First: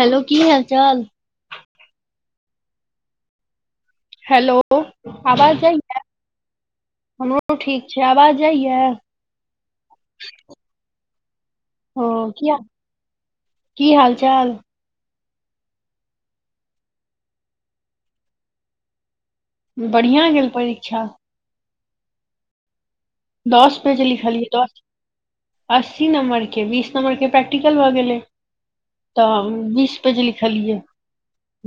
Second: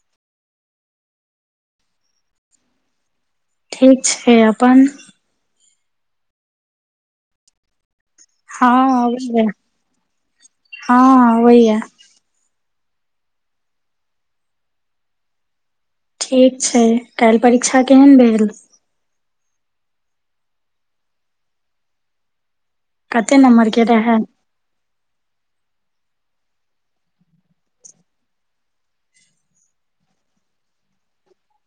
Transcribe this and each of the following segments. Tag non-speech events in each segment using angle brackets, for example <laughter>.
hello की हाल चाल ठीक छै हेलो अपन आवाज जाइया हमरो ठीक छै आवाज जाइए हँ अबैछै हँ होईय ओ किया की हाल चाल ठीक छै काल्हि परीक्षा केहन भेल बढ़िया गेल परीक्षा कते नम्बर दस के पेज रहै लिखलियै दस अस्सी नम्बर के बीस नम्बरके प्रैक्टिकल भऽ गेलै तऽ बीस पेज लिखलियै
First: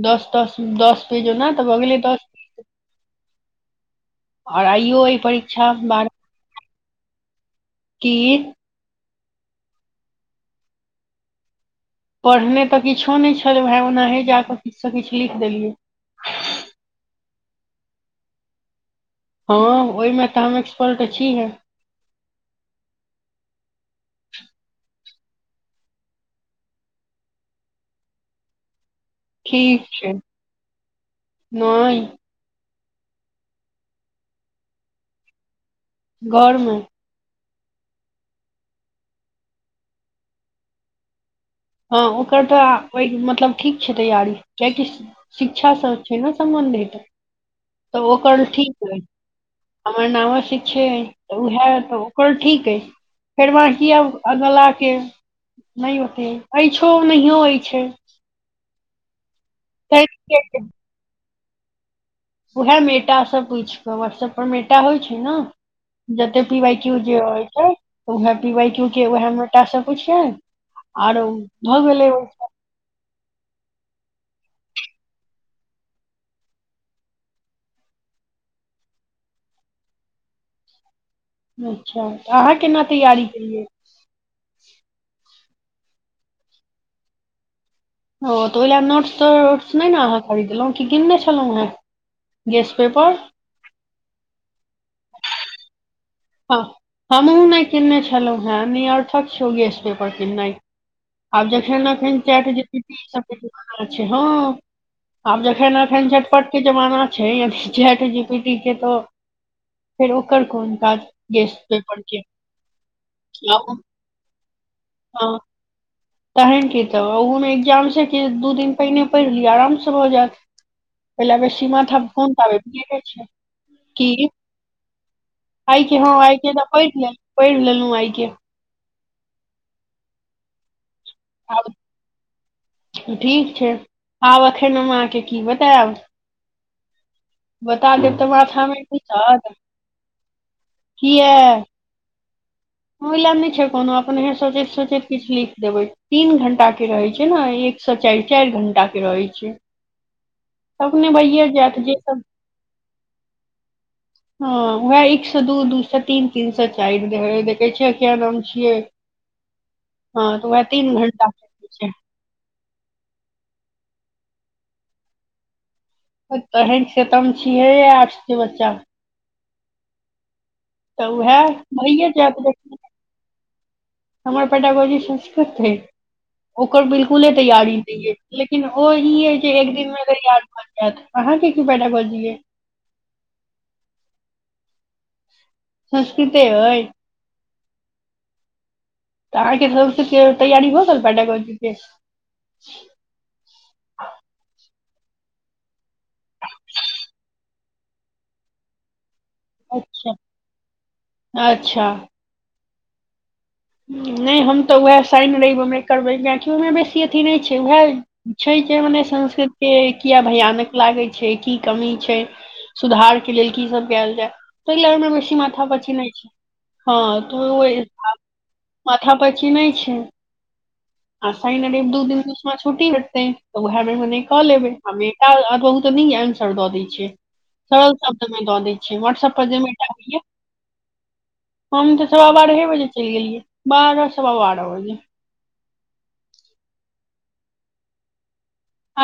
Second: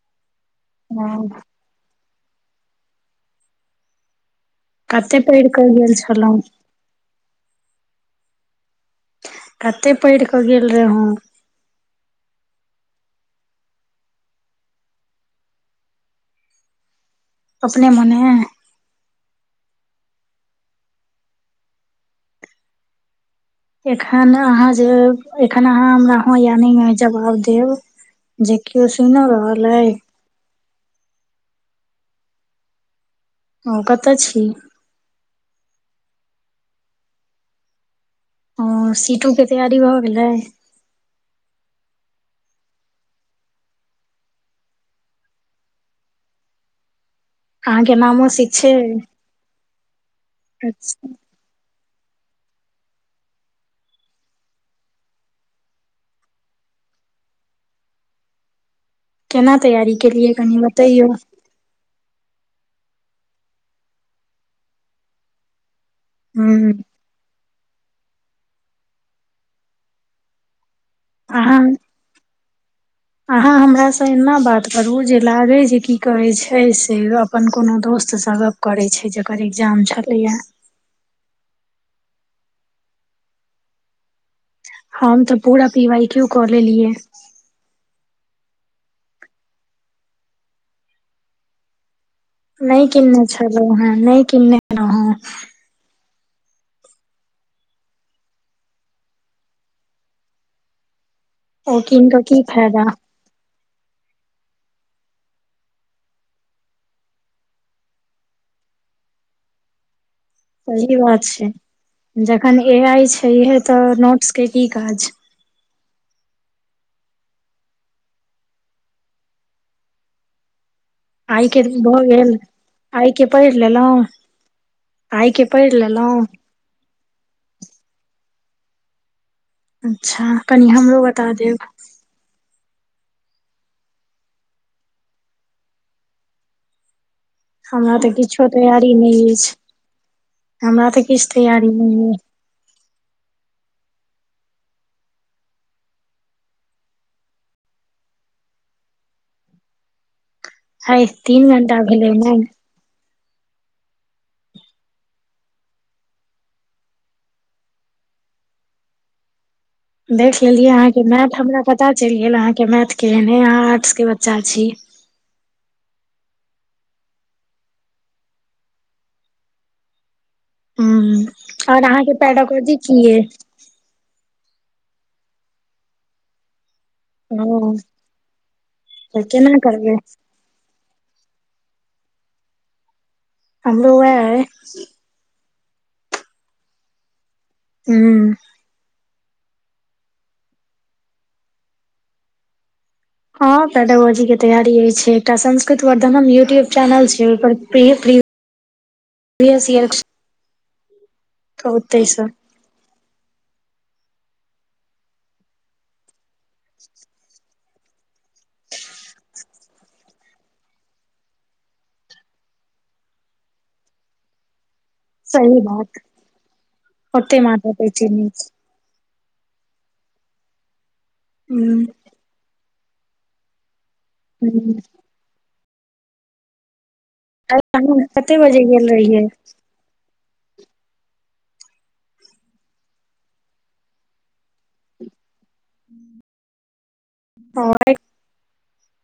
दस दस दस हँ पेजो ओना तो भऽ गेलै दस ओर आइयो कते एहि पढ़ि कऽ परीक्षा गेल बार छलहुँ की कते पढ़ि कऽ गेल रहू पढ़ने तऽ किछो नहि छलोऊ हें ओनाहे जा के किछु से किछु लिख देलियै अपने मोने हँ ओहिमे तऽ हम एक्सपर्ट छीहे एखन अहाँ जे एखन अहाँ हमरा हँ या नै में जवाब देब जे केओ सुनो रहल ठीक अइ छै नहि हँ कतऽ छी घरमे हँ सीटो क तैयारी भऽ गेलै हँ ओकर तऽ ओहि मतलब ठीक छै तैयारी कियकि शिक्षासँ छै ने सम्बन्छित अहाँके तऽ नामो ओकर सीट छै ठीक अछि हमर नामो अवश्य छै अच्छा तऽ उएह तऽ ओकर ठीक अइ फेर वहाँ अगलाके नहि होइतेँ अछि नहियो अछि केना तैयारी तैं केलियै कनि बतैयऔ उएह मेटा स पूछि के व्हाट्सएप पर मेटा होइ छै ने जतेक हूँ पीबाय क्यू जे हो छै उहे पीबए क्यू के उहे मेटा सभ पुछियै आओर अहाँ भऽ गेलै ओ अहाँ हमरासँ एना बात करू जे लागै जे की कहै छै से अपन कोनो दोस्तसभक करै छै जेकर एग्जाम छलैया अच्छा आहाँ केना तैयारी केलियै हम तऽ पूरा पीवाइ क्यू कऽ लेलियै ओ तऽ ओहि लऽ नोट्स तोट्स नहि ने आहाँ खरीदलहुं कि किनने छलहुँ हे नहि किन्ने छलो हँ नहि किन्ने रहोउ हँ हमहु नहि किनने छलहुँ हैं निरर्थक छै ओ गेस पेपर किननाई आब ओ जखन कीन एखन कऽ की फायदा चैटजीपीटी सबकेँ देखैय लागल छह आब जखन अखन झटपट के जमाना छै चैट जीपीटी के तऽ फेर ओकर कोन सही काज बात गेस पेपर के जखन ए आइ छै इहे तऽ नोट्स के की काज हँ तहेन की तऽ ओहूमे एग्जामसँ कि दू दिन पहिने पढ़ि लिय आरामसँ भऽ जायत ओहि ल आइ के बेसी माथा भऽ प कोन गेल पाबैय ल आइ के छनि पढ़ि लेलहुँ कि आइ पढ़ि आइ के हँ लेलहुँ आइ के त पैढि लेलोऊ पैढि लेलोऊ आइके अच्छा कनि हमरो बता देब आब ठीक छै आब एखन हम अहाँकेँ की बतायब बता हमरा तऽ देब किछु माथामे तैयारी नहि घुसत अछि हमरा तऽ किया किछु तैयारी नहि अछि ओहि ला नहि छै कोनो अपने सोचैत सोचैत किछु लिख देबै तीन घंटा के रहै छै ने एकसँ चारि चारि घंटा के रहैत छै आइ अपने तीन भैए घंटा जायत जे भेलै सब ने हँ वैह एक सए दू दू सए तीन तीन सए चारि हो कह छैय कियाक नाम छियै हँ देख तऽ उएह लेलियै तीन अहाँके घंटा मैथ हमरा छै पता चलि गेल अहाँके मैथ केहन अछि अहाँ आर्ट्स के बच्चा छी तहन तेँ हम छियै आर्ट्स के बच्चा तऽ वहै भए जाइत देखबै छी हमर पेडागाॅजी संस्कृत अछि ओकर बिलकुल फुले ओ तैयारी नहि अछि लेकिन तऽ ओहि केना जेँ एक करबै दिनमे अगर याद भऽ जाइत अहाँके की पेडागाॅजी अछि हमरो वैह अछि संस्कृते अछि हु तँ आहाँक घर सँ तैयारी भ गेल पेडागाॅजीके हँ पेडोगाॅजी के तैयारी अछि छै एकटा संस्कृत वर्धनम यूट्यूब चैनल छै ओहि पर प्रिय प्रिय पियसर्ग अच्छा कहु अच्छा ताहि सँ नहि हम तऽ उएह साइन रहेबै करबै किएकि ओहिमे बेसी अथी नहि छै उएह छै जे मने संस्कृते के किया भयानक लागै छै की कमी छै सुधार के लेल की सब कयल जाय त लड़मे बेसी सही मथा पची बात नहि छै हँ त ओते माथा पैचै नै छै माथा पर चिन्ह छै आ शईन हूँ रेब दू दिन बिच मे छुटी हटतेै तऽ उएहमे मने कऽ लेबै हूँ हमे काल्हि अदोद न आन्सर द दै छियै काल्हि <unintelligible> सरल अहाँ सब्द कते में बजे दै गेल छियै रहियै वाट्सऐप पर जे मेटा होइयए हम त सवा बारहे बजे चलि गेलियै बारह सवा बारह बजे ह <unintelligible> हँ <unintelligible> <unintelligible>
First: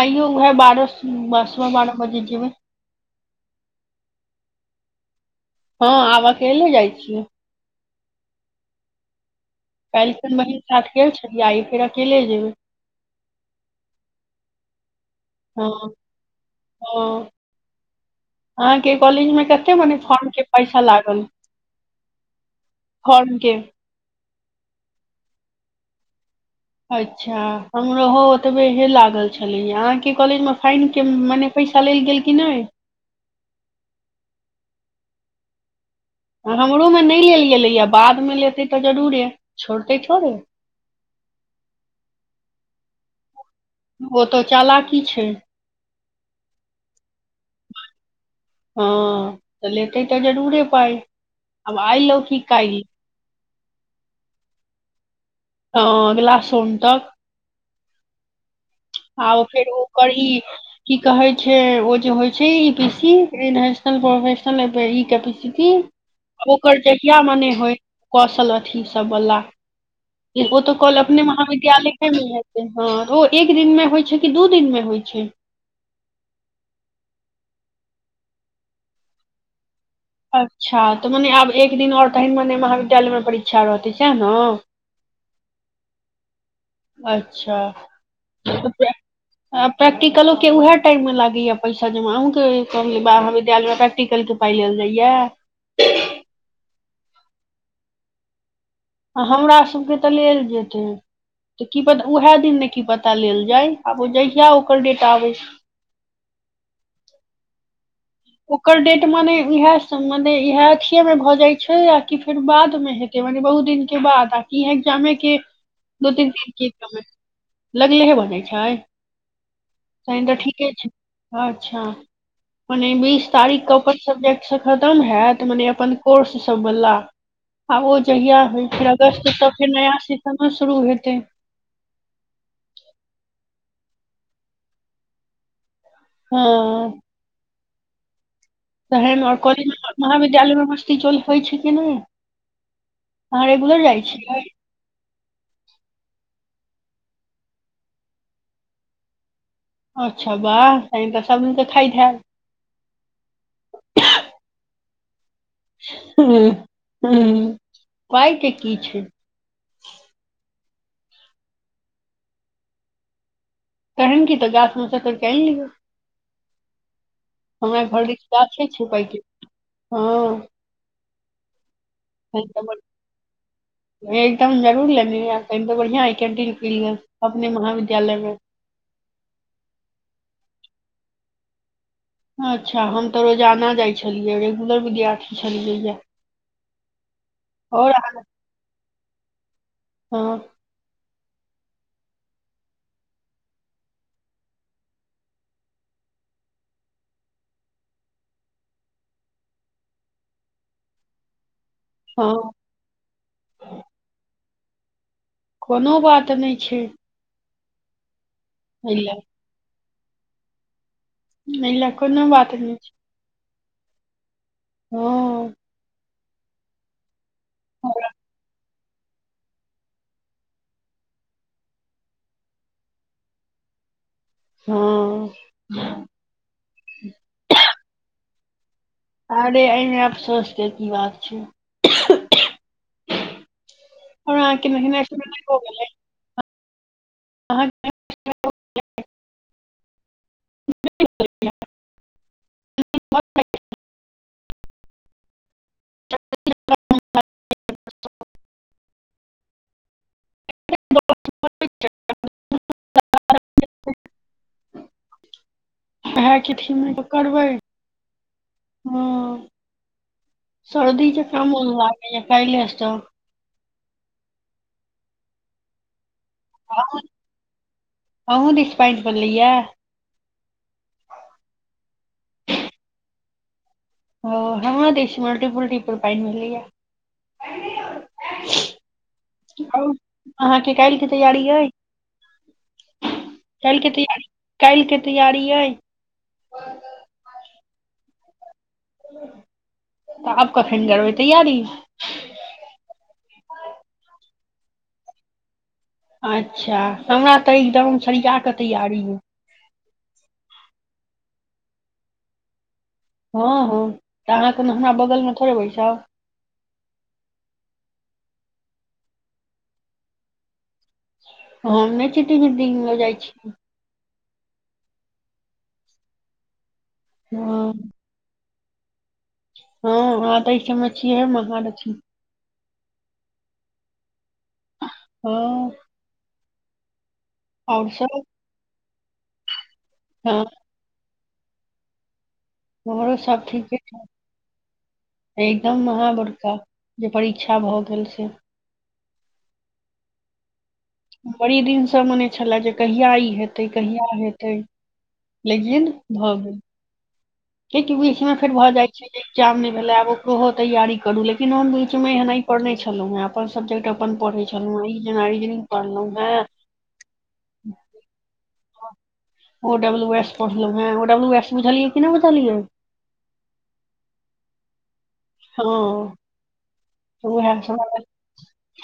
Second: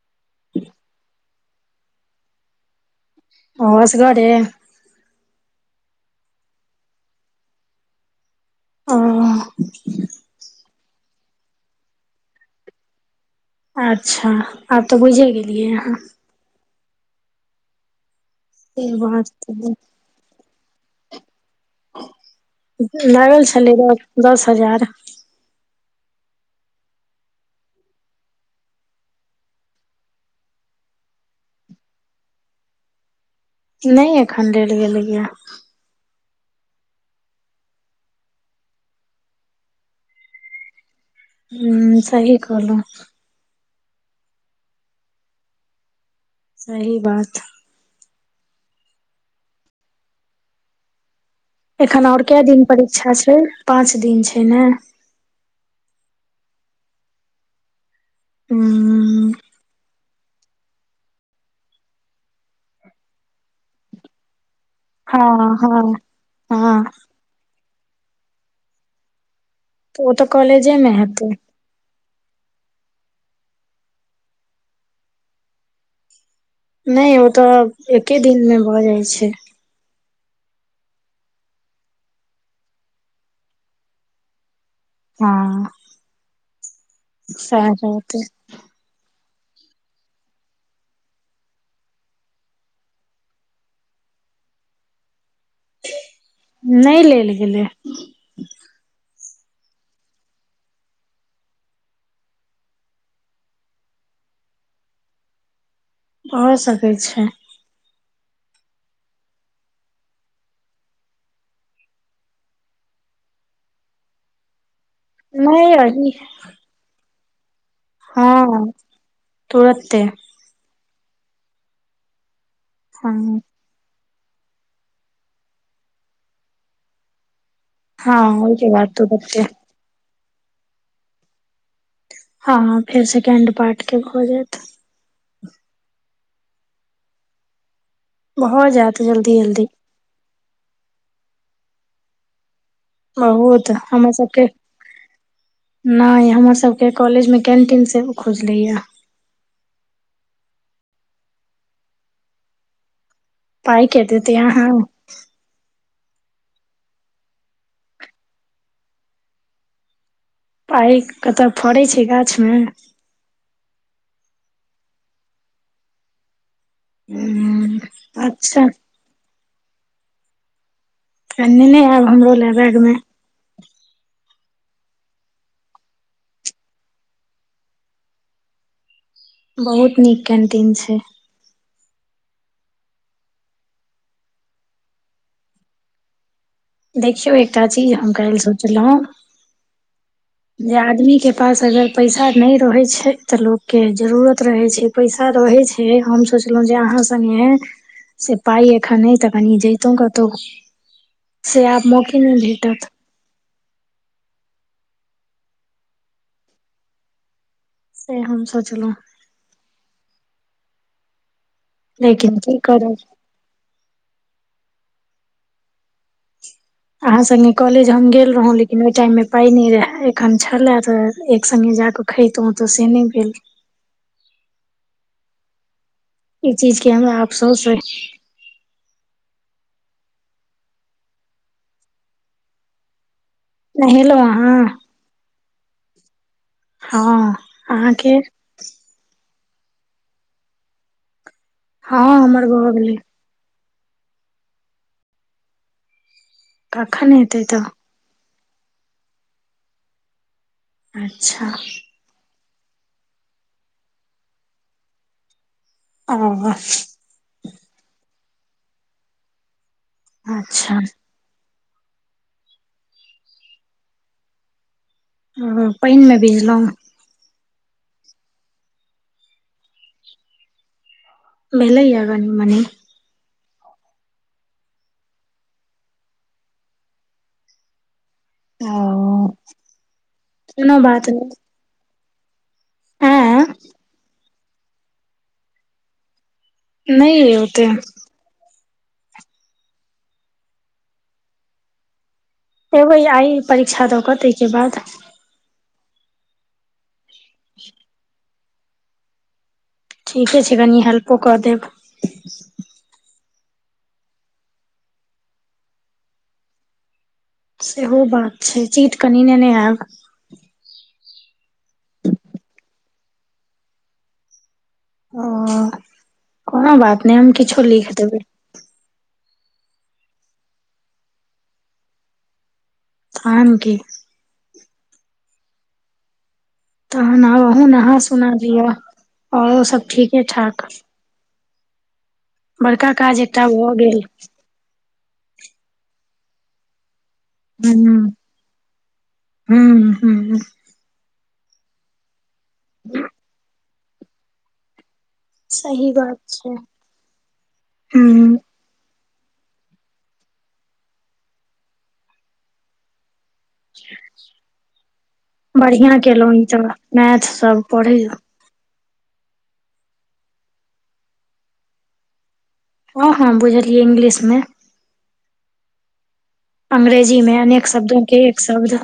आइयो उए बारस सब में बारह बजे जेबै ह असगरे हँ आब अकेले जाइ छी आ काल्हि खिन बहीन साथ गेल छल आइ फेर अकेले जेबै अच्छा आब त बुझे गेलियै हाँ ओ से अहाँके बात कॉलेज मे कते मने फॉर्म के पैसा लागल फॉर्म लागल के छलै द दस हजार अच्छा हमर हो ओतबे हे लागल छलैय अहाँके कि कहलिय फाइन के मने पैसा लेल गेल की नहि नहि अखन लेल गेलै ये हमरो मे नहि लेल गेलैए बादमे लेतै त जरूरे छोड़तै थोड़े हूं सही कहलौ ओ तऽ चाला की छै सही बात हँ त लेते त जरूरे पाइ <unintelligible> आब एखन आइ लौ और क कि दिन काल्हि परीक्षा छै पाँच दिन छै ने ह अगिला सोम तक हूँ <unintelligible> आ फेर ओ करी की कहै छै ओ जे होइ छै इ पी सी नेशनल प्रोफेश ई हँ कैपेसिटी हँ ओकर हँ जहिया मने होइ कौशल अथि ई सब बला तऽ तऽ ओ कॉलेजे तऽ मे कहल अपने हेतै महाविद <unintelligible> ख्या लेखेमे हेतै हँ ओ एक दिन मे होइ छै कि दू दिन मे होइ छै नहि ओ तऽ एके दिन मे भऽ जाइ छै अच्छा तऽ मने आब एक दिन आओर तहन मने महाविद्यालय मे परीक्षा रहतै सएह ने हँ अच्छा सएह रहतै प्रैक्टिकलो के उएह टाइम मे लागैएा पैसा जमा अहुँ के कही बाह विद्यालय टिकल के पाइ लेल जाइया नै लेल गेलै आ हमरा सभके तऽ लेल जेतै त की पता उएह दिन ने की पता लेल जाय आब ओ जहिया ओकर डेट आबै भऽ सकैत छै ओकर डेट मने इह सब मने इएह अथय मे भऽ जाय छै आ कि फेर बाद मे हे मने बहुत दिन के बाद आ की एग्जामे के नहि दू अही तीन दिन क एज लगलेहे बने हँ छै तुरते तनी ठीके छै अच्छा मने बीस हँ तारीख के अपन सब्जेक्ट सब खतम होयत मने अपन कोर्स सब बला आ ओ हँ जहिया हइ ओहिके बाद फेर तो अगस्त से बच्चे त फेर नया सेशनो शुरू हेतै हँ फेर सेकेण्ड पार्ट के भऽ जैत हं भऽ जायत तेमे जल्दी ओर जल्दी कॉलेज महाविद्यालय में भर्ती चोल होइ छै कि ने ओ ओ त हम छियै सबके न हमर सबके कॉलेज में कैंटीन से खुजले यै अच्छा ब स त सबझ तऽ खथन पाइ ख देती त अहाँ हं हं पाइ के की छै पाइ कतऽ फड़ै छै गाछ में कहेगी त गाछ में स तोइड़ क आन लीय हमरा घर लीग अच्छा साफे छै पै हँ एने नय आयल ह ब एकदम जरूर लेने बढ़िया हइ कन्टीन फल अपने महाविद्यालय में बहुत नीक कैन्टीन छैय अच्छा हम तऽ रोजाना जाइ छलियै रेगुलर विद्यार्थी छलियै यै देखियौ एकटा चीज हम करे ल सोचलौ हँ जे आदमी के पास अगर पैसा नै रहै छै तऽ लोकगके जरूरत रहै छै पैसा रहै छै हम सोचलहुँ जे आहाँ संगे से पाय खा नहि त कनि जेतौ कतो से आ म कि हँ नै हँ भेटत कोनो बात नै छै से हम सो ह नै ल कोनो लेकिन बात की नहि छै करब हँ अहा संगे कॉलेज हम और- गेल रहौ लेकिन ओहि टाइम मे पााय नहि रहे एखन छले त एक संग्गे जााके खैत में तऽ से नहि भेल हँ इ चीज के हमरा अफसोस है अरे एहि में अफसोस के की बात छै नहेलहुँ अहाँ घरकिना गेलैय हँ आहाँके हँ हमर भऽ गेलै म च कखन हेतै त <inaudible> अच्छा ओहा ओ के तीसरी में करबै अच्छा सर्दी छै काम हो लागै छै कहिलसँ ओ पानि में भीजलहुँ अ अँ बोलैऐ भेलेयै य अगन मने ओ हमरा देश मल्टीपुल्टीपुल पानि मिलैया आउ अहाँके कोनो काल्हिके बात नहि तैयारी अय ऐं काल्हि के तैयार काल्हिके तैयारी अइ नहि ओते तऽ अब कखन करबै तैयारी ऐबई आइ परीक्षा दऽ कऽ ताहिके बाद अच्छा हमरा तऽ एकदम सरिया कऽ तैयारी य ठीके छै कनि हेल्पो कऽ देब हँ हँ तऽ अहाँ कोनो हमरा बगल मे थोड़े बैसाब सेहो बात छै चीट कनि नेेने आयब ह नहि चिटिंग इटिंग ल जाइ छी ओ कोनो बात नहि हम किछो हँ लिख देबै हँ अहाँ तऽ ई सबमे छियै है महालक्ष्मी तनकी हँ तहन आ अहु आओर नहा सब सुना लिअ औरो सब ठीके हँ ठाक बड़का हमरो काज सब एकटा भऽ ठीके गेल छै एकदम महा बड़का जे परीक्षा भऽ गेल से हूँ हू <unintelligible> बड़ी दिनसँ मने छलए जे कहिया ई हेतै कहिया हेतै लेकिन सही बात भऽ छै गेल हूं इीमे फेर भऽ जाइ ्जाम नहि भेले आब ओकरो हो तैयारी करू लेकिन हम बिच एना पढ़ने छलहुं हे अपन सब्जेक्ट अपन पढ़े छलों है इ जेना इंजीनियरिंग बढ़िया पढ़लहुं केलहुँ ई हें तऽ मैथ सब पढ़ै ओ डब्लू एस पढ़लो ह ओ डब्लू एस बुझलियै की नहि बुझलियै हँ हँ बुझलियै इंग्लिश मे हँ तऽ अंग्रेजीमे उएह सब अनेक हमरा- शब्दो के एक शब्द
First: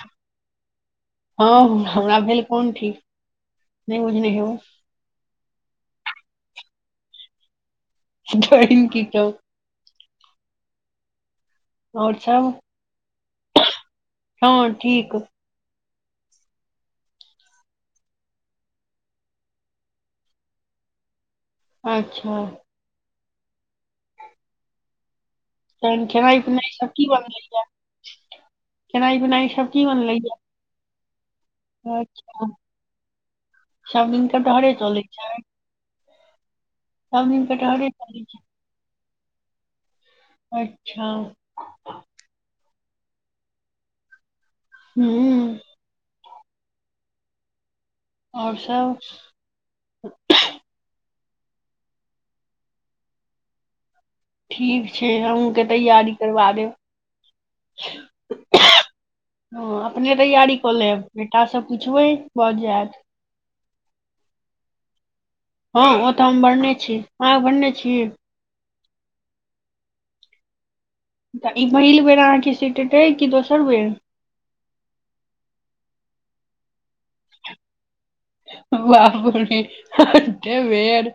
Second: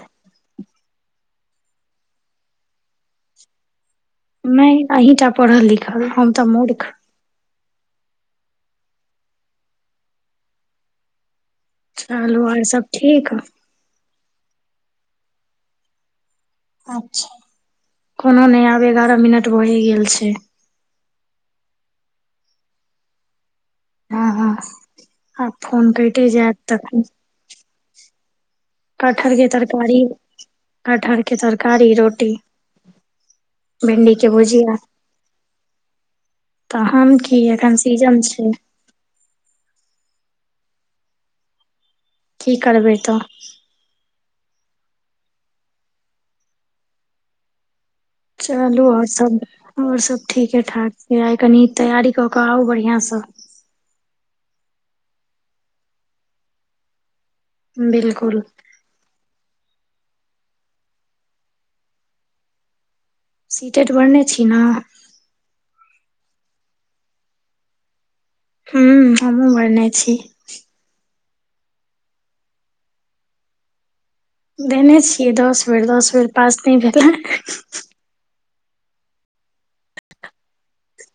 हँ हमरा भेल कोन ठीक नहि बुझने हे नहि अहींटा पढ़ल लिखल हम तऽ मूर्ख जइन कीटौ <unintelligible> चलू आर सब ठीक हँ ठीक अच्छा कोनो नहि आब एगारह मिनट भैये गेल छै अच्छा <unintelligible> हँ हँ आ फोन तहन कटे खेनाइ जायत पिनाइ सब तखन की <inaudible> <inaudible> खेनाइ कटहर के पिनाइ सब की तरकारी बनलैए कटहर के तरकारी या रोटी अच्छा सब भिंडी दिन के कटहरे भुजिया चलै छै तहन सब की दिन एखन कटहरे सीजन चलै छै अच्छा कि करबै तऽ हूँ चलू आओर सब आओर सब ठीके ठाक छै आइ कनि तैयारी कऽ कऽ आउ बढ़िआँसँ ठीक छै अहूँके तैयारी करबा देब बिलकुल ह अपने तैयारी कऽ लेब बेट सब पुछबै भऽ जायत सीटेड बढ़ने छी ने हँ ओ तऽ हम बढ़ने छी अहां बढ़ने छी हूँ हमू भरने छी त ई पहिल बेर अहाँके सीट हेते कि दोसर बेर देने छियै दस बेर दस बेर पास नहि भेलै बापी वेर